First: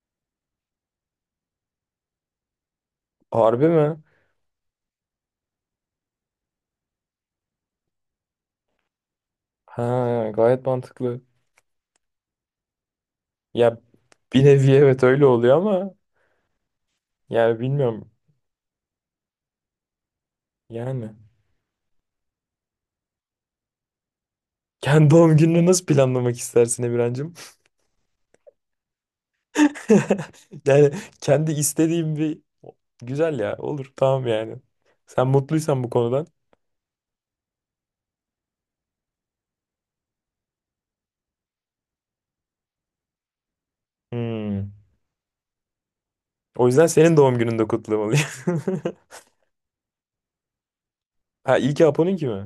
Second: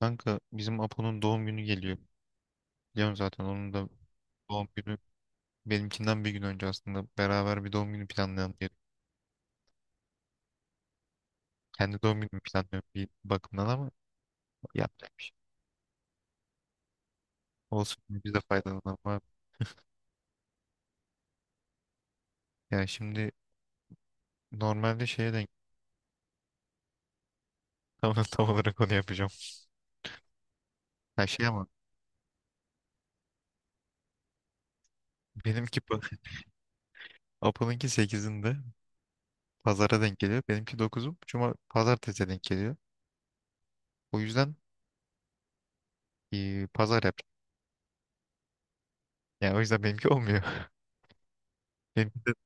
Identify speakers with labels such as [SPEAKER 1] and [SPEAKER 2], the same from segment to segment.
[SPEAKER 1] Kanka bizim Apo'nun doğum günü geliyor. Biliyorum zaten
[SPEAKER 2] Harbi
[SPEAKER 1] onun da
[SPEAKER 2] mi?
[SPEAKER 1] doğum günü benimkinden bir gün önce aslında beraber bir doğum günü planlayalım diye.
[SPEAKER 2] Ha, gayet mantıklı.
[SPEAKER 1] Kendi doğum günümü planlıyorum bir bakımdan
[SPEAKER 2] Ya
[SPEAKER 1] ama
[SPEAKER 2] bir nevi evet
[SPEAKER 1] yapacak bir
[SPEAKER 2] öyle
[SPEAKER 1] şey.
[SPEAKER 2] oluyor ama yani
[SPEAKER 1] Olsun
[SPEAKER 2] bilmiyorum.
[SPEAKER 1] biz de faydalanalım abi.
[SPEAKER 2] Yani
[SPEAKER 1] Yani şimdi normalde
[SPEAKER 2] kendi
[SPEAKER 1] şeye
[SPEAKER 2] doğum
[SPEAKER 1] denk
[SPEAKER 2] gününü nasıl planlamak istersin Emirhancığım?
[SPEAKER 1] tam olarak onu yapacağım.
[SPEAKER 2] Yani
[SPEAKER 1] Her şey
[SPEAKER 2] kendi
[SPEAKER 1] ama
[SPEAKER 2] istediğim bir güzel ya olur tamam yani. Sen
[SPEAKER 1] benimki
[SPEAKER 2] mutluysan bu
[SPEAKER 1] pa-
[SPEAKER 2] konudan.
[SPEAKER 1] Apo'nunki sekizinde pazara denk geliyor. Benimki 9'u cuma pazartesiye denk geliyor. O yüzden
[SPEAKER 2] Hmm. O yüzden
[SPEAKER 1] pazar
[SPEAKER 2] senin
[SPEAKER 1] yapacağım.
[SPEAKER 2] doğum gününde kutlamalıyım.
[SPEAKER 1] Yani o yüzden benimki olmuyor.
[SPEAKER 2] Ha iyi ki
[SPEAKER 1] Benimki
[SPEAKER 2] Apo'nunki
[SPEAKER 1] de
[SPEAKER 2] mi?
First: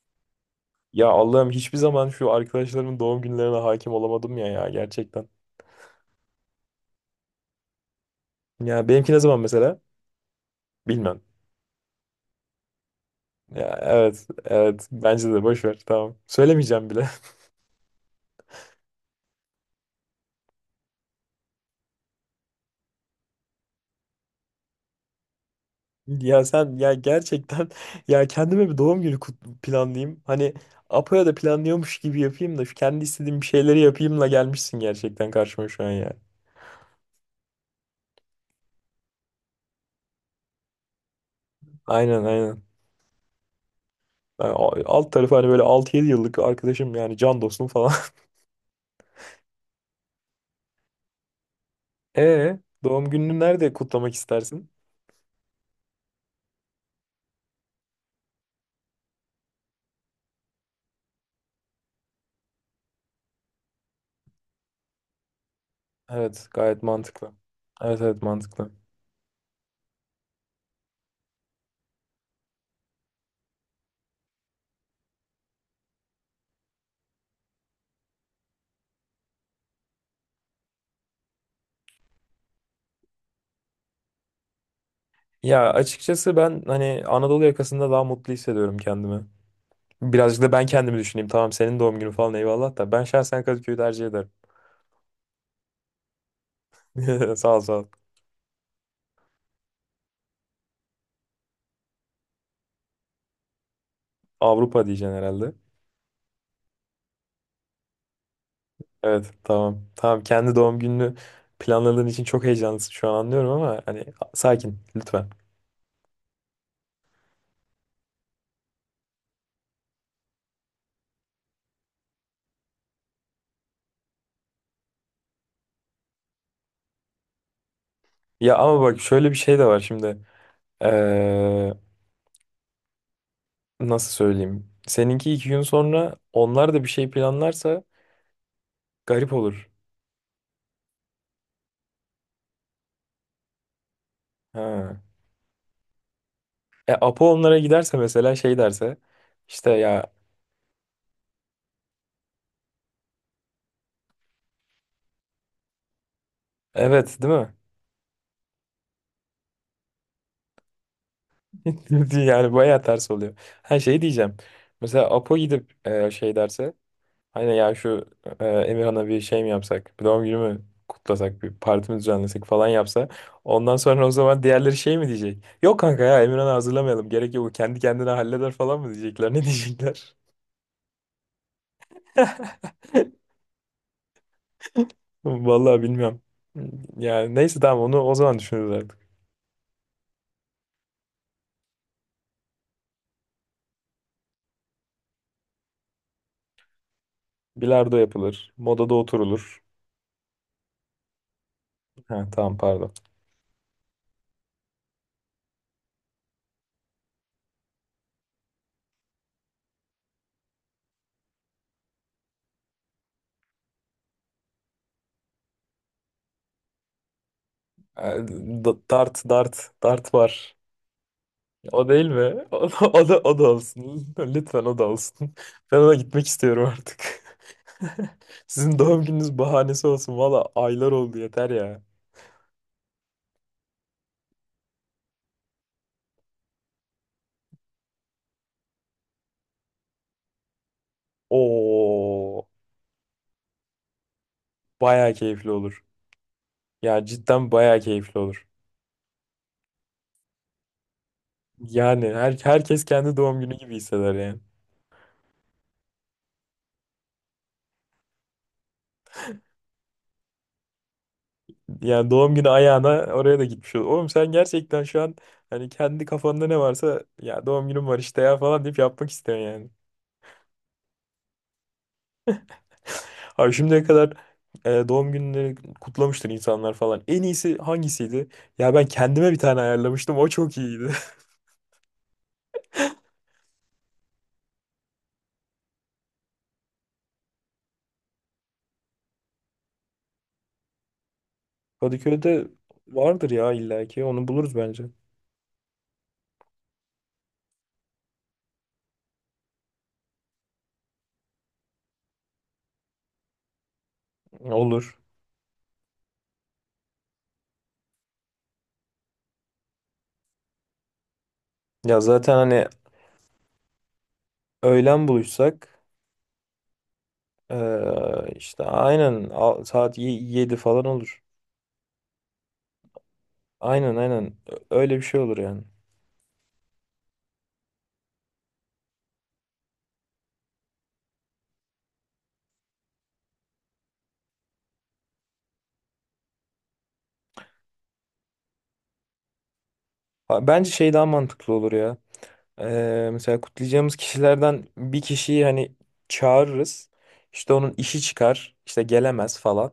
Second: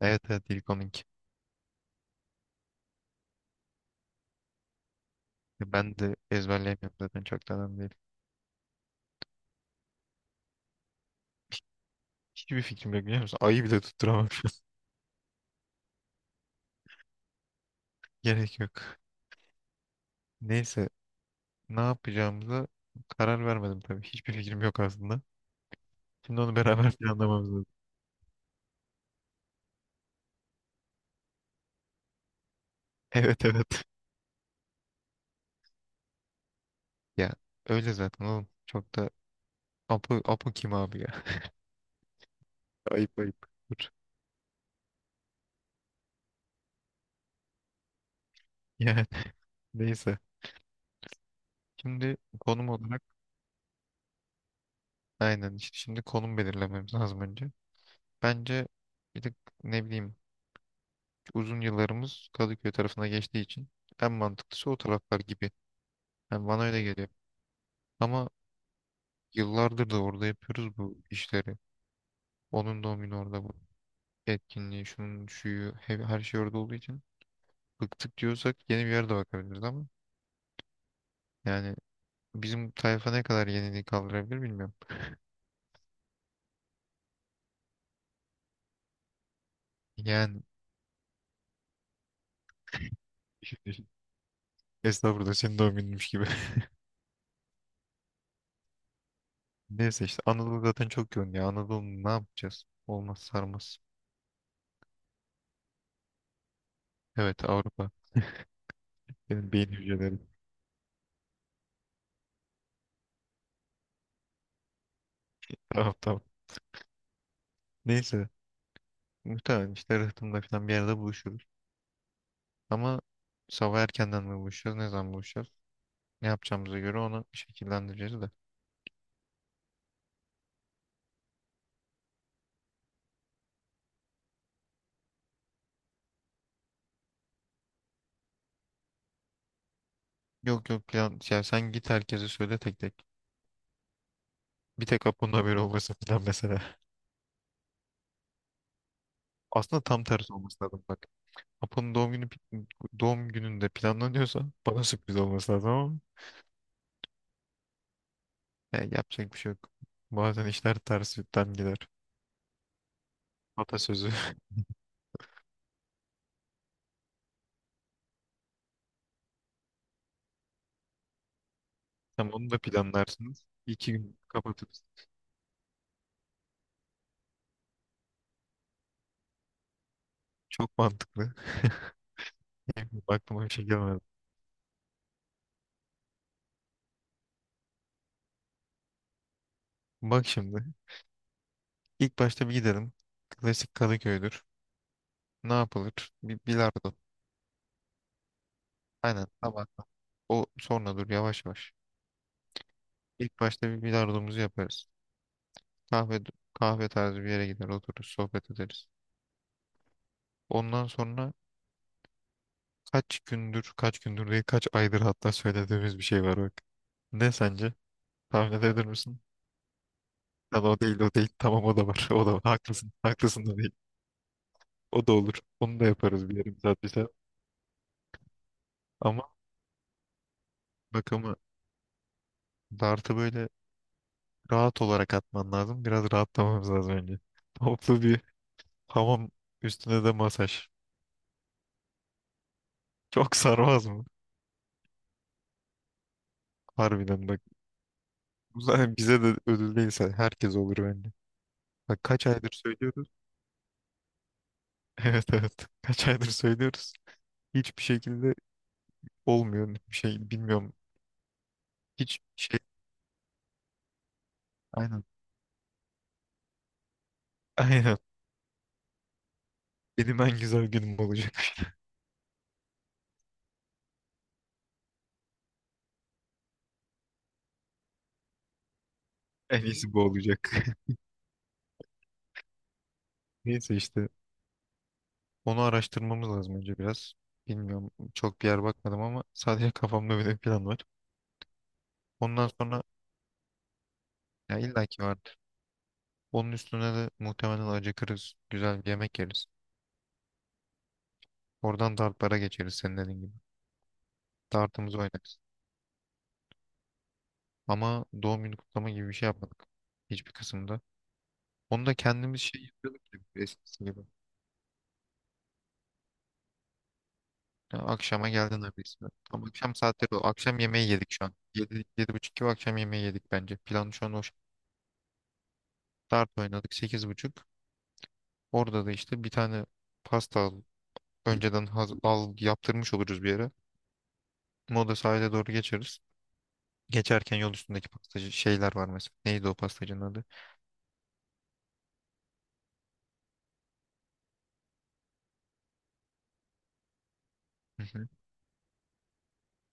[SPEAKER 1] evet evet ilk onunki.
[SPEAKER 2] Ya Allah'ım hiçbir zaman şu arkadaşlarımın doğum günlerine hakim olamadım ya ya gerçekten.
[SPEAKER 1] Ya ben de ezberleyemiyorum zaten çok da önemli değil.
[SPEAKER 2] Ya benimki ne zaman mesela? Bilmem.
[SPEAKER 1] Hiçbir fikrim yok biliyor musun? Ayı
[SPEAKER 2] Ya
[SPEAKER 1] bile
[SPEAKER 2] evet,
[SPEAKER 1] tutturamam şu an.
[SPEAKER 2] evet. Bence de boş ver. Tamam. Söylemeyeceğim bile.
[SPEAKER 1] Gerek yok. Neyse ne yapacağımıza karar vermedim tabii. Hiçbir fikrim yok aslında. Şimdi
[SPEAKER 2] Ya
[SPEAKER 1] onu
[SPEAKER 2] sen
[SPEAKER 1] beraber
[SPEAKER 2] ya
[SPEAKER 1] planlamamız lazım.
[SPEAKER 2] gerçekten ya kendime bir doğum günü planlayayım. Hani Apo'ya da planlıyormuş gibi yapayım da şu kendi istediğim
[SPEAKER 1] Evet
[SPEAKER 2] bir şeyleri
[SPEAKER 1] evet.
[SPEAKER 2] yapayımla gelmişsin gerçekten karşıma şu an ya.
[SPEAKER 1] Ya öyle zaten oğlum. Çok da Apo, Apo kim abi ya?
[SPEAKER 2] Aynen aynen.
[SPEAKER 1] Ayıp ayıp. Dur.
[SPEAKER 2] Yani alt tarafı hani böyle 6 7 yıllık arkadaşım yani can dostum falan.
[SPEAKER 1] Yani neyse. Şimdi
[SPEAKER 2] E
[SPEAKER 1] konum olarak
[SPEAKER 2] doğum gününü nerede kutlamak istersin?
[SPEAKER 1] aynen işte şimdi konum belirlememiz lazım önce. Bence bir de ne bileyim uzun yıllarımız Kadıköy tarafına geçtiği için en mantıklısı o taraflar gibi. Yani
[SPEAKER 2] Evet,
[SPEAKER 1] bana
[SPEAKER 2] gayet
[SPEAKER 1] öyle geliyor.
[SPEAKER 2] mantıklı. Evet evet
[SPEAKER 1] Ama
[SPEAKER 2] mantıklı.
[SPEAKER 1] yıllardır da orada yapıyoruz bu işleri. Onun doğum günü orada bu etkinliği, şunun şuyu, her şey orada olduğu için bıktık diyorsak yeni bir yerde bakabiliriz ama yani bizim tayfa ne kadar yeniliği kaldırabilir bilmiyorum.
[SPEAKER 2] Ya açıkçası ben hani Anadolu yakasında daha mutlu hissediyorum kendimi. Birazcık
[SPEAKER 1] Yani
[SPEAKER 2] da ben kendimi düşüneyim. Tamam senin doğum günü falan eyvallah da. Ben şahsen Kadıköy'ü tercih ederim.
[SPEAKER 1] estağfurullah senin doğum gününmüş gibi.
[SPEAKER 2] Sağ ol sağ ol.
[SPEAKER 1] Neyse işte Anadolu zaten çok yoğun ya. Anadolu ne yapacağız? Olmaz sarmaz.
[SPEAKER 2] Avrupa diyeceksin herhalde.
[SPEAKER 1] Evet Avrupa.
[SPEAKER 2] Evet
[SPEAKER 1] Benim beyin
[SPEAKER 2] tamam. Tamam
[SPEAKER 1] hücrelerim.
[SPEAKER 2] kendi doğum gününü planladığın için çok heyecanlısın şu an anlıyorum ama hani sakin lütfen.
[SPEAKER 1] Tamam tamam. Neyse. Muhtemelen işte Rıhtım'da falan bir yerde buluşuruz. Ama sabah erkenden mi buluşacağız? Ne zaman buluşacağız? Ne yapacağımıza göre onu şekillendireceğiz de.
[SPEAKER 2] Ya ama bak şöyle bir şey de var şimdi. Ee, Nasıl söyleyeyim? Seninki 2 gün sonra onlar da bir şey planlarsa garip olur.
[SPEAKER 1] Yok yok plan, ya sen git herkese söyle tek tek. Bir
[SPEAKER 2] Ha.
[SPEAKER 1] tek Apo'nun haberi olmasın falan mesela.
[SPEAKER 2] E Apo onlara giderse mesela şey derse işte
[SPEAKER 1] Aslında tam
[SPEAKER 2] ya
[SPEAKER 1] tersi olması lazım bak. Apo'nun doğum gününde planlanıyorsa bana sürpriz olması lazım ama
[SPEAKER 2] evet değil mi?
[SPEAKER 1] ya yapacak bir şey yok. Bazen işler tersinden gider.
[SPEAKER 2] Yani bayağı ters oluyor. Her şey
[SPEAKER 1] Atasözü.
[SPEAKER 2] diyeceğim. Mesela Apo gidip şey derse hani ya şu Emirhan'a bir şey mi yapsak? Bir doğum günü mü kutlasak? Bir parti mi
[SPEAKER 1] Tam
[SPEAKER 2] düzenlesek
[SPEAKER 1] onu da
[SPEAKER 2] falan yapsa.
[SPEAKER 1] planlarsınız.
[SPEAKER 2] Ondan
[SPEAKER 1] İki
[SPEAKER 2] sonra o
[SPEAKER 1] gün
[SPEAKER 2] zaman diğerleri
[SPEAKER 1] kapatırız.
[SPEAKER 2] şey mi diyecek? Yok kanka ya Emirhan'ı hazırlamayalım. Gerek yok. O kendi kendine halleder falan mı diyecekler? Ne diyecekler?
[SPEAKER 1] Çok mantıklı. Aklıma bir şey gelmedi.
[SPEAKER 2] Vallahi bilmiyorum. Yani neyse tamam onu o zaman düşünürüz artık.
[SPEAKER 1] Bak şimdi. İlk başta bir gidelim. Klasik Kadıköy'dür. Ne yapılır? Bir bilardo.
[SPEAKER 2] Bilardo yapılır. Modada
[SPEAKER 1] Aynen
[SPEAKER 2] oturulur.
[SPEAKER 1] tabak. O sonra dur yavaş yavaş.
[SPEAKER 2] Ha, tamam pardon.
[SPEAKER 1] İlk başta bir bilardomuzu yaparız. Kahve kahve tarzı bir yere gider otururuz sohbet ederiz. Ondan sonra kaç gündür değil kaç aydır hatta söylediğimiz bir şey var bak. Ne sence?
[SPEAKER 2] E,
[SPEAKER 1] Tahmin edebilir
[SPEAKER 2] Dart,
[SPEAKER 1] misin?
[SPEAKER 2] dart var.
[SPEAKER 1] Lan o değil o değil. Tamam o da
[SPEAKER 2] O değil
[SPEAKER 1] var. O da var.
[SPEAKER 2] mi? O,
[SPEAKER 1] Haklısın.
[SPEAKER 2] o da o
[SPEAKER 1] Haklısın
[SPEAKER 2] da
[SPEAKER 1] da değil.
[SPEAKER 2] olsun. Lütfen o da
[SPEAKER 1] O da
[SPEAKER 2] olsun.
[SPEAKER 1] olur.
[SPEAKER 2] Ben
[SPEAKER 1] Onu da
[SPEAKER 2] ona gitmek
[SPEAKER 1] yaparız bir yarım
[SPEAKER 2] istiyorum
[SPEAKER 1] saat bir saat.
[SPEAKER 2] artık. Sizin doğum
[SPEAKER 1] Ama
[SPEAKER 2] gününüz bahanesi olsun. Valla aylar
[SPEAKER 1] bak
[SPEAKER 2] oldu
[SPEAKER 1] ama
[SPEAKER 2] yeter ya.
[SPEAKER 1] dartı böyle rahat olarak atman lazım. Biraz rahatlamamız lazım önce. Toplu bir hamam üstüne de masaj.
[SPEAKER 2] Oo,
[SPEAKER 1] Çok sarmaz mı?
[SPEAKER 2] baya keyifli olur. Ya
[SPEAKER 1] Harbiden bak.
[SPEAKER 2] cidden baya keyifli olur.
[SPEAKER 1] Bu zaten bize de ödül değilse herkes olur bence. Bak
[SPEAKER 2] Yani
[SPEAKER 1] kaç aydır
[SPEAKER 2] herkes
[SPEAKER 1] söylüyoruz.
[SPEAKER 2] kendi doğum günü gibi hisseder yani.
[SPEAKER 1] Evet evet. Kaç aydır söylüyoruz. Hiçbir şekilde olmuyor. Bir şey bilmiyorum.
[SPEAKER 2] Yani
[SPEAKER 1] Hiç
[SPEAKER 2] doğum günü
[SPEAKER 1] şey.
[SPEAKER 2] ayağına oraya da gitmiş olur. Oğlum sen gerçekten şu
[SPEAKER 1] Aynen.
[SPEAKER 2] an hani kendi kafanda ne varsa ya doğum günüm var
[SPEAKER 1] Aynen.
[SPEAKER 2] işte ya falan deyip yapmak istiyorsun yani.
[SPEAKER 1] Benim en güzel günüm olacak.
[SPEAKER 2] Abi şimdiye kadar doğum günleri kutlamıştır insanlar falan. En iyisi hangisiydi? Ya ben kendime bir
[SPEAKER 1] En
[SPEAKER 2] tane
[SPEAKER 1] iyisi bu
[SPEAKER 2] ayarlamıştım. O
[SPEAKER 1] olacak.
[SPEAKER 2] çok iyiydi.
[SPEAKER 1] Neyse işte. Onu araştırmamız lazım önce biraz. Bilmiyorum. Çok bir yer bakmadım ama sadece kafamda böyle bir plan var.
[SPEAKER 2] Kadıköy'de
[SPEAKER 1] Ondan sonra
[SPEAKER 2] vardır ya illaki. Onu buluruz
[SPEAKER 1] ya
[SPEAKER 2] bence.
[SPEAKER 1] illaki var. Onun üstüne de muhtemelen acıkırız. Güzel bir yemek yeriz. Oradan dartlara geçeriz senin dediğin gibi.
[SPEAKER 2] Olur.
[SPEAKER 1] Dartımızı oynarız. Ama doğum günü kutlama gibi bir şey yapmadık. Hiçbir kısımda. Onu da
[SPEAKER 2] Ya zaten
[SPEAKER 1] kendimiz şey
[SPEAKER 2] hani
[SPEAKER 1] yapıyorduk gibi eskisi gibi.
[SPEAKER 2] öğlen buluşsak
[SPEAKER 1] Ya akşama
[SPEAKER 2] e,
[SPEAKER 1] geldin
[SPEAKER 2] işte
[SPEAKER 1] abi ismi.
[SPEAKER 2] aynen
[SPEAKER 1] Tam akşam
[SPEAKER 2] saat
[SPEAKER 1] saatleri o.
[SPEAKER 2] 7
[SPEAKER 1] Akşam
[SPEAKER 2] falan
[SPEAKER 1] yemeği yedik
[SPEAKER 2] olur.
[SPEAKER 1] şu an. Yedi yedi buçuk gibi akşam yemeği yedik bence. Plan
[SPEAKER 2] Aynen
[SPEAKER 1] şu an o.
[SPEAKER 2] aynen. Öyle bir şey olur yani.
[SPEAKER 1] Dart oynadık sekiz buçuk. Orada da işte bir tane pasta al. Önceden al yaptırmış oluruz bir yere. Moda sahile doğru geçeriz. Geçerken yol üstündeki pastacı şeyler var mesela. Neydi o pastacının adı?
[SPEAKER 2] Ha, bence şey daha mantıklı olur ya. Mesela kutlayacağımız kişilerden bir kişiyi hani çağırırız. İşte onun
[SPEAKER 1] Hı
[SPEAKER 2] işi
[SPEAKER 1] hı.
[SPEAKER 2] çıkar, işte gelemez falan.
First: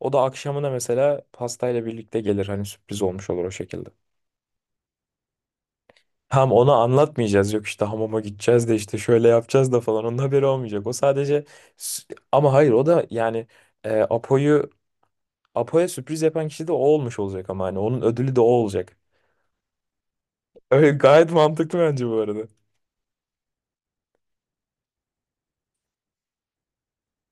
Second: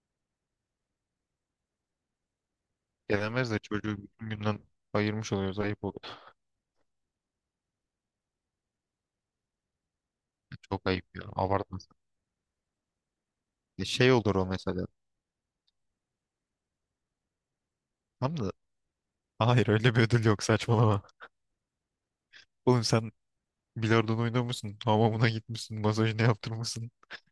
[SPEAKER 2] O da akşamına mesela pastayla birlikte gelir hani sürpriz olmuş olur
[SPEAKER 1] Gelemez
[SPEAKER 2] o
[SPEAKER 1] de
[SPEAKER 2] şekilde.
[SPEAKER 1] çocuğu bütün günden ayırmış oluyoruz. Ayıp oldu.
[SPEAKER 2] Tam ona anlatmayacağız yok işte hamama gideceğiz de işte şöyle yapacağız da falan onun haberi olmayacak.
[SPEAKER 1] Çok
[SPEAKER 2] O
[SPEAKER 1] ayıp ya.
[SPEAKER 2] sadece
[SPEAKER 1] Abartmasın.
[SPEAKER 2] s- ama hayır o da yani
[SPEAKER 1] E
[SPEAKER 2] e,
[SPEAKER 1] şey olur o
[SPEAKER 2] Apo'yu
[SPEAKER 1] mesela.
[SPEAKER 2] Apo'ya sürpriz yapan kişi de o olmuş olacak ama hani onun
[SPEAKER 1] Tam
[SPEAKER 2] ödülü de o
[SPEAKER 1] da
[SPEAKER 2] olacak.
[SPEAKER 1] hayır öyle bir ödül yok
[SPEAKER 2] Öyle
[SPEAKER 1] saçmalama.
[SPEAKER 2] gayet mantıklı bence bu arada.
[SPEAKER 1] Oğlum sen bilardon oynamışsın. Hamamına gitmişsin. Masajını yaptırmışsın.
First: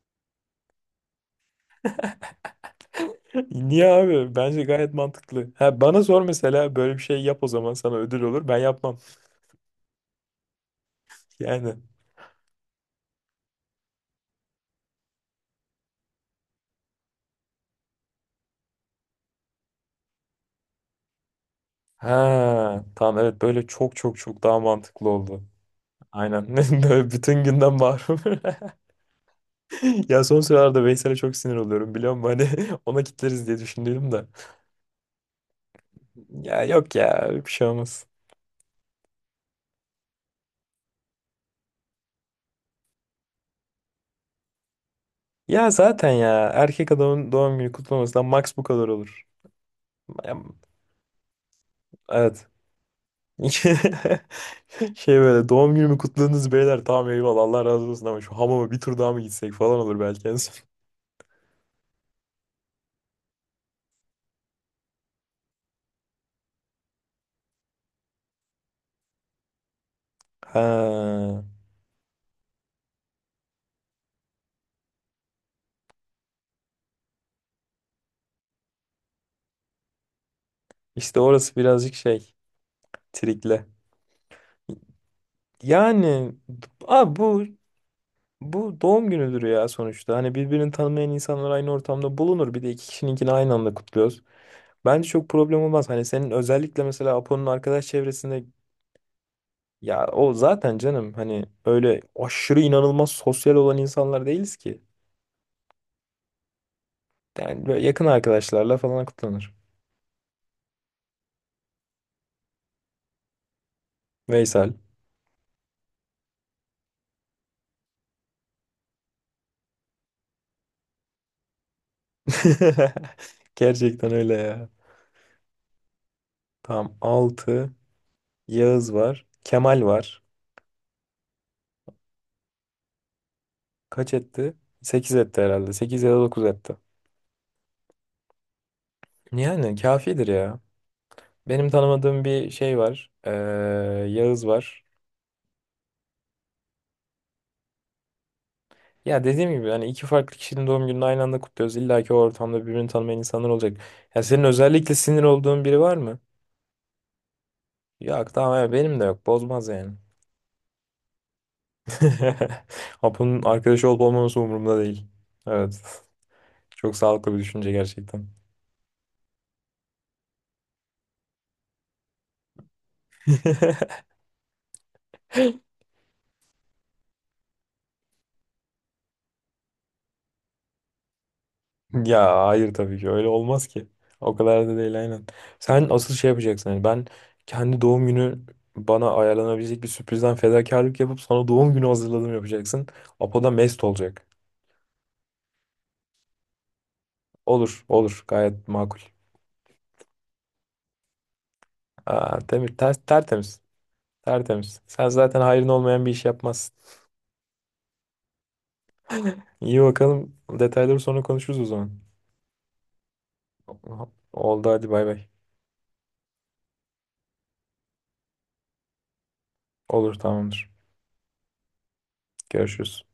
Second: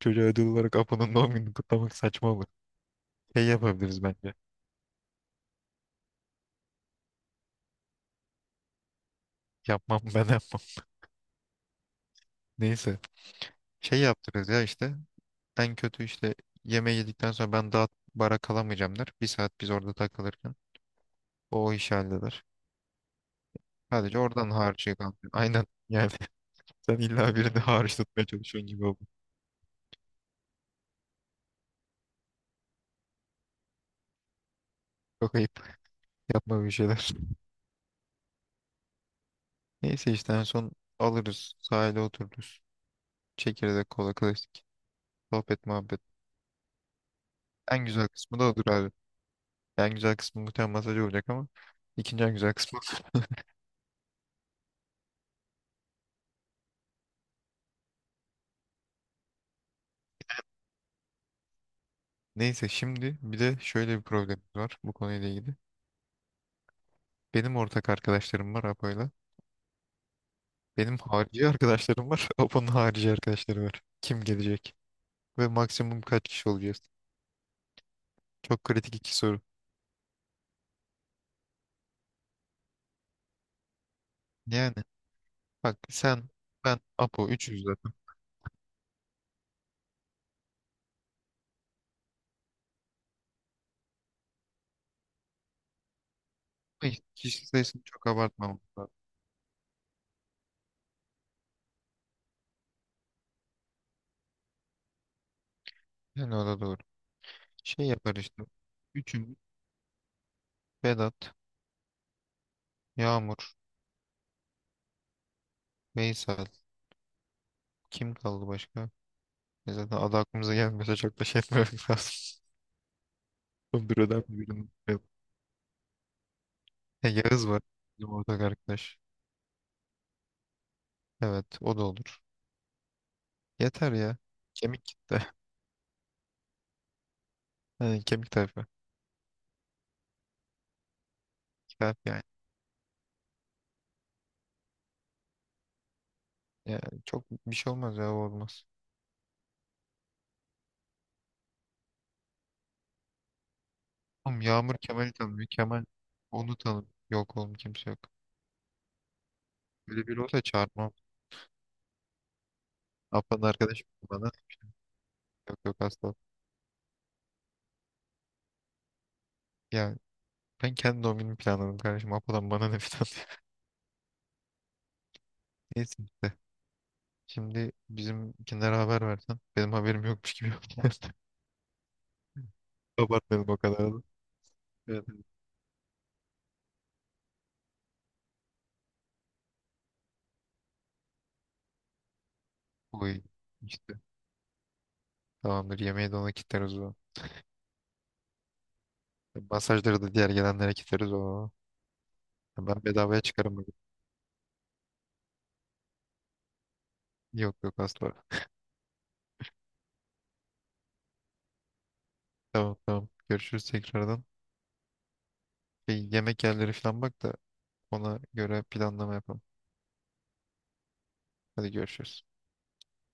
[SPEAKER 1] Çocuğa ödül olarak Apo'nun doğum gününü kutlamak saçma olur. Şey
[SPEAKER 2] Niye
[SPEAKER 1] yapabiliriz bence.
[SPEAKER 2] abi? Bence gayet mantıklı. Ha, bana sor mesela böyle bir şey yap o zaman sana ödül olur. Ben yapmam.
[SPEAKER 1] Yapmam ben yapmam.
[SPEAKER 2] Yani.
[SPEAKER 1] Neyse. Şey yaptırırız ya işte. En kötü işte yemeği yedikten sonra ben daha bara kalamayacağım der bir saat biz orada takılırken. O iş halleder.
[SPEAKER 2] Ha, tamam evet böyle çok çok
[SPEAKER 1] Sadece
[SPEAKER 2] çok
[SPEAKER 1] oradan
[SPEAKER 2] daha
[SPEAKER 1] harcı
[SPEAKER 2] mantıklı
[SPEAKER 1] kaldı.
[SPEAKER 2] oldu.
[SPEAKER 1] Aynen. Yani
[SPEAKER 2] Aynen.
[SPEAKER 1] sen
[SPEAKER 2] Böyle
[SPEAKER 1] illa
[SPEAKER 2] bütün
[SPEAKER 1] birini
[SPEAKER 2] günden
[SPEAKER 1] hariç
[SPEAKER 2] mahrum.
[SPEAKER 1] tutmaya çalışıyorsun gibi oldu.
[SPEAKER 2] Ya son sıralarda Veysel'e çok sinir oluyorum biliyor musun? Hani ona kitleriz diye düşündüm de.
[SPEAKER 1] Çok ayıp.
[SPEAKER 2] Ya
[SPEAKER 1] Yapma bir
[SPEAKER 2] yok
[SPEAKER 1] şeyler.
[SPEAKER 2] ya bir şey olmaz.
[SPEAKER 1] Neyse işte en son alırız. Sahile otururuz. Çekirdek kola klasik. Sohbet
[SPEAKER 2] Ya
[SPEAKER 1] muhabbet.
[SPEAKER 2] zaten ya erkek adamın doğum günü
[SPEAKER 1] En güzel
[SPEAKER 2] kutlamasından
[SPEAKER 1] kısmı da
[SPEAKER 2] max bu
[SPEAKER 1] odur
[SPEAKER 2] kadar
[SPEAKER 1] abi.
[SPEAKER 2] olur.
[SPEAKER 1] En güzel
[SPEAKER 2] Ya,
[SPEAKER 1] kısmı muhtemelen masaj olacak ama ikinci en
[SPEAKER 2] evet.
[SPEAKER 1] güzel kısmı odur.
[SPEAKER 2] Şey böyle doğum günümü kutladınız beyler tamam eyvallah Allah razı olsun ama şu hamama bir tur daha mı gitsek falan olur belki en son.
[SPEAKER 1] Neyse şimdi bir de şöyle bir problemimiz var bu konuyla ilgili. Benim ortak arkadaşlarım var Apo'yla.
[SPEAKER 2] Ha,
[SPEAKER 1] Benim harici arkadaşlarım var. Apo'nun harici arkadaşları var. Kim gelecek? Ve maksimum kaç kişi olacağız? Çok kritik iki soru.
[SPEAKER 2] işte orası birazcık şey trikle.
[SPEAKER 1] Yani bak sen
[SPEAKER 2] Yani
[SPEAKER 1] ben
[SPEAKER 2] abi
[SPEAKER 1] Apo
[SPEAKER 2] bu
[SPEAKER 1] 300 zaten.
[SPEAKER 2] bu doğum günüdür ya sonuçta. Hani birbirini tanımayan insanlar aynı ortamda bulunur. Bir de iki kişininkini aynı anda kutluyoruz. Bence çok problem olmaz. Hani senin özellikle
[SPEAKER 1] Ama işte
[SPEAKER 2] mesela Apo'nun
[SPEAKER 1] kişi sayısını
[SPEAKER 2] arkadaş
[SPEAKER 1] çok
[SPEAKER 2] çevresinde
[SPEAKER 1] abartmamız lazım.
[SPEAKER 2] ya o zaten canım hani öyle aşırı inanılmaz sosyal olan insanlar değiliz ki.
[SPEAKER 1] Yani o da doğru.
[SPEAKER 2] Yani böyle
[SPEAKER 1] Şey
[SPEAKER 2] yakın
[SPEAKER 1] yapar işte.
[SPEAKER 2] arkadaşlarla falan
[SPEAKER 1] Üçümüz,
[SPEAKER 2] kutlanır.
[SPEAKER 1] Vedat, Yağmur,
[SPEAKER 2] Veysel.
[SPEAKER 1] Veysel. Kim kaldı başka? E zaten adı aklımıza gelmiyorsa çok da şey yapmamak lazım.
[SPEAKER 2] Gerçekten
[SPEAKER 1] Öbürüden
[SPEAKER 2] öyle ya.
[SPEAKER 1] birinin.
[SPEAKER 2] Tamam
[SPEAKER 1] Yağız var.
[SPEAKER 2] 6
[SPEAKER 1] Bizim ortak
[SPEAKER 2] Yağız
[SPEAKER 1] arkadaş.
[SPEAKER 2] var. Kemal var.
[SPEAKER 1] Evet o da olur. Yeter
[SPEAKER 2] Kaç
[SPEAKER 1] ya.
[SPEAKER 2] etti?
[SPEAKER 1] Kemik
[SPEAKER 2] 8
[SPEAKER 1] kitle.
[SPEAKER 2] etti herhalde. 8 ya da 9 etti.
[SPEAKER 1] Yani kemik tayfa.
[SPEAKER 2] Yani kafidir ya. Benim
[SPEAKER 1] Kitap yani.
[SPEAKER 2] tanımadığım bir şey var. Yağız var.
[SPEAKER 1] Yani çok bir şey olmaz ya o olmaz.
[SPEAKER 2] Ya dediğim gibi hani iki farklı kişinin doğum gününü aynı anda kutluyoruz. İlla ki o ortamda birbirini tanımayan insanlar olacak. Ya
[SPEAKER 1] Oğlum
[SPEAKER 2] senin
[SPEAKER 1] Yağmur
[SPEAKER 2] özellikle
[SPEAKER 1] Kemal'i
[SPEAKER 2] sinir
[SPEAKER 1] tanımıyor.
[SPEAKER 2] olduğun biri
[SPEAKER 1] Kemal
[SPEAKER 2] var mı?
[SPEAKER 1] onu tanım. Yok oğlum kimse yok.
[SPEAKER 2] Yok tamam ya benim de yok. Bozmaz yani.
[SPEAKER 1] Böyle biri olsa çağırmam.
[SPEAKER 2] Apo'nun
[SPEAKER 1] Apo'nun arkadaşı
[SPEAKER 2] arkadaşı olup
[SPEAKER 1] bana.
[SPEAKER 2] olmaması umurumda değil.
[SPEAKER 1] Yok yok
[SPEAKER 2] Evet.
[SPEAKER 1] asla.
[SPEAKER 2] Çok sağlıklı bir düşünce gerçekten.
[SPEAKER 1] Ya ben kendi doğum günümü planladım kardeşim. Apo'dan bana ne falan. Neyse işte. Şimdi bizimkinlere haber versen. Benim haberim yokmuş gibi yaptın.
[SPEAKER 2] Ya hayır tabii ki öyle
[SPEAKER 1] Abartmayalım o
[SPEAKER 2] olmaz ki.
[SPEAKER 1] kadar da.
[SPEAKER 2] O kadar da değil
[SPEAKER 1] Evet.
[SPEAKER 2] aynen. Sen asıl şey yapacaksın. Yani ben kendi doğum günü bana ayarlanabilecek bir sürprizden fedakarlık yapıp sana doğum günü hazırladım yapacaksın.
[SPEAKER 1] Oy
[SPEAKER 2] Apo da mest
[SPEAKER 1] işte.
[SPEAKER 2] olacak.
[SPEAKER 1] Tamamdır yemeği de ona kitleriz o.
[SPEAKER 2] Olur olur gayet makul.
[SPEAKER 1] Masajları da diğer gelenlere kitleriz o.
[SPEAKER 2] Aa,
[SPEAKER 1] Ben bedavaya çıkarım
[SPEAKER 2] tertemiz.
[SPEAKER 1] bugün.
[SPEAKER 2] Tertemiz. Sen zaten hayrın olmayan bir iş yapmazsın.
[SPEAKER 1] Yok yok asla.
[SPEAKER 2] İyi bakalım. Detayları sonra konuşuruz o zaman.
[SPEAKER 1] Tamam tamam. Görüşürüz tekrardan.
[SPEAKER 2] Oldu hadi bay bay.
[SPEAKER 1] Bir yemek yerleri falan bak da ona göre planlama yapalım.
[SPEAKER 2] Olur tamamdır.
[SPEAKER 1] Hadi görüşürüz.
[SPEAKER 2] Görüşürüz.